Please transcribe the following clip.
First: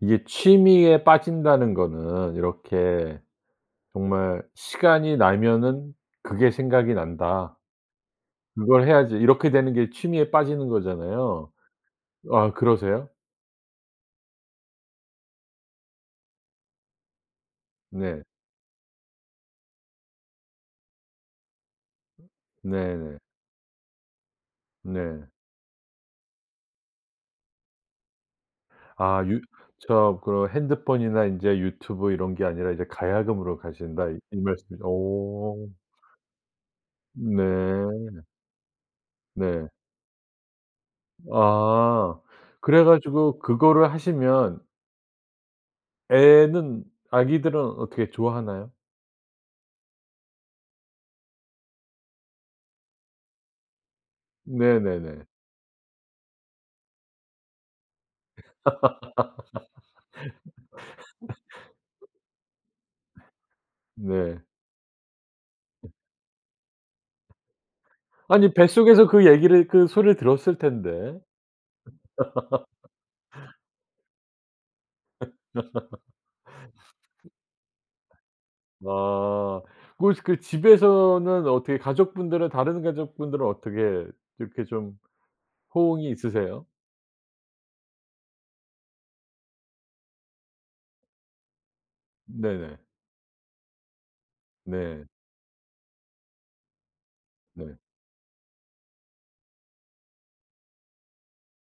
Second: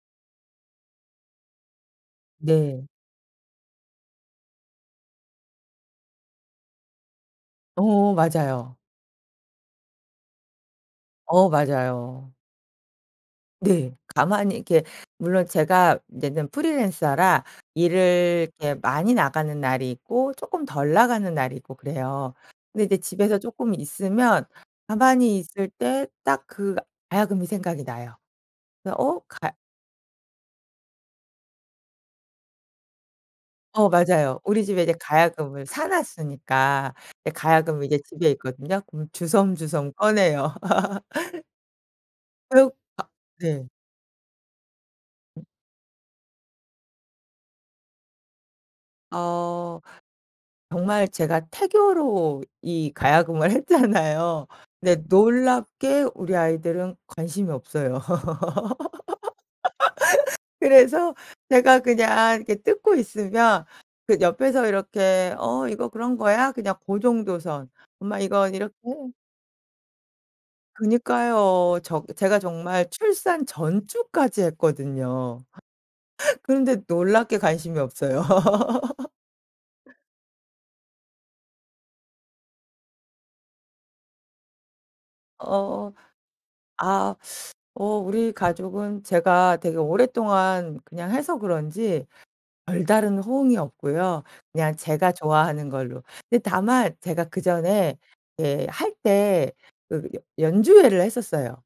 이게 취미에 빠진다는 거는 네. 이렇게 정말 '시간이 나면은 그게 생각이 난다. 어 맞아요. 그걸 해야지.' 이렇게 되는 게 취미에 빠지는 어 거잖아요. 맞아요. 아 그러세요? 네. 가만히 이렇게 물론 제가 인제는 프리랜서라 네. 일을 이렇게 많이 나가는 날이 있고 쪼끔 덜 나가는 날이 있고 으 그래요. 근데 이제 네네. 집에서 쪼끔 있으면 네. 가만히 있을 때 딱 그 가야금이 생각이 나요. 그래서 어 아 유 가야 저 그 "핸드폰이나 인제 유튜브 이런 게 아니라 이제 가야금으로 어 가신다." 맞아요. 이 우리 집에 말씀이죠. 이제 가야금을 오. 사 놨으니까 이제 가야금이 이제 네. 집에 있거든요. 그럼 네. 주섬주섬 꺼내요. 아. 그러 그래 아. 가지고 네. 그거를 하시면 어. 애는 아기들은 어떻게 좋아하나요? 어 정말 제가 태교로 이 가야금을 했잖아요. 근데 네네네. 놀랍게 우리 아이들은 관심이 없어요. 그래서 제가 그냥 이렇게 뜯고 있으면 그 네. 옆에서 이렇게 어 "이거 그런 거야?" 그냥 고 정도선. "엄마 이거 아니 이렇게" 뱃속에서 그 얘기를 그 소리를 들었을 텐데? 그니까요. 저 제가 정말 출산 전 주까지 했거든요. 그런데 놀랍게 관심이 없어요. 아. 그 그 집에서는 어떻게 가족분들은 다른 가족분들은 어떻게 이렇게 좀 어. 호응이 있으세요? 아. 어 우리 가족은 제가 되게 오랫동안 그냥 해서 그런지 네네. 별다른 호응이 없고요. 그냥 네. 제가 좋아하는 걸로. 근데 다만 제가 네. 그전에 예 할 때 그 여 연주회를 했었어요.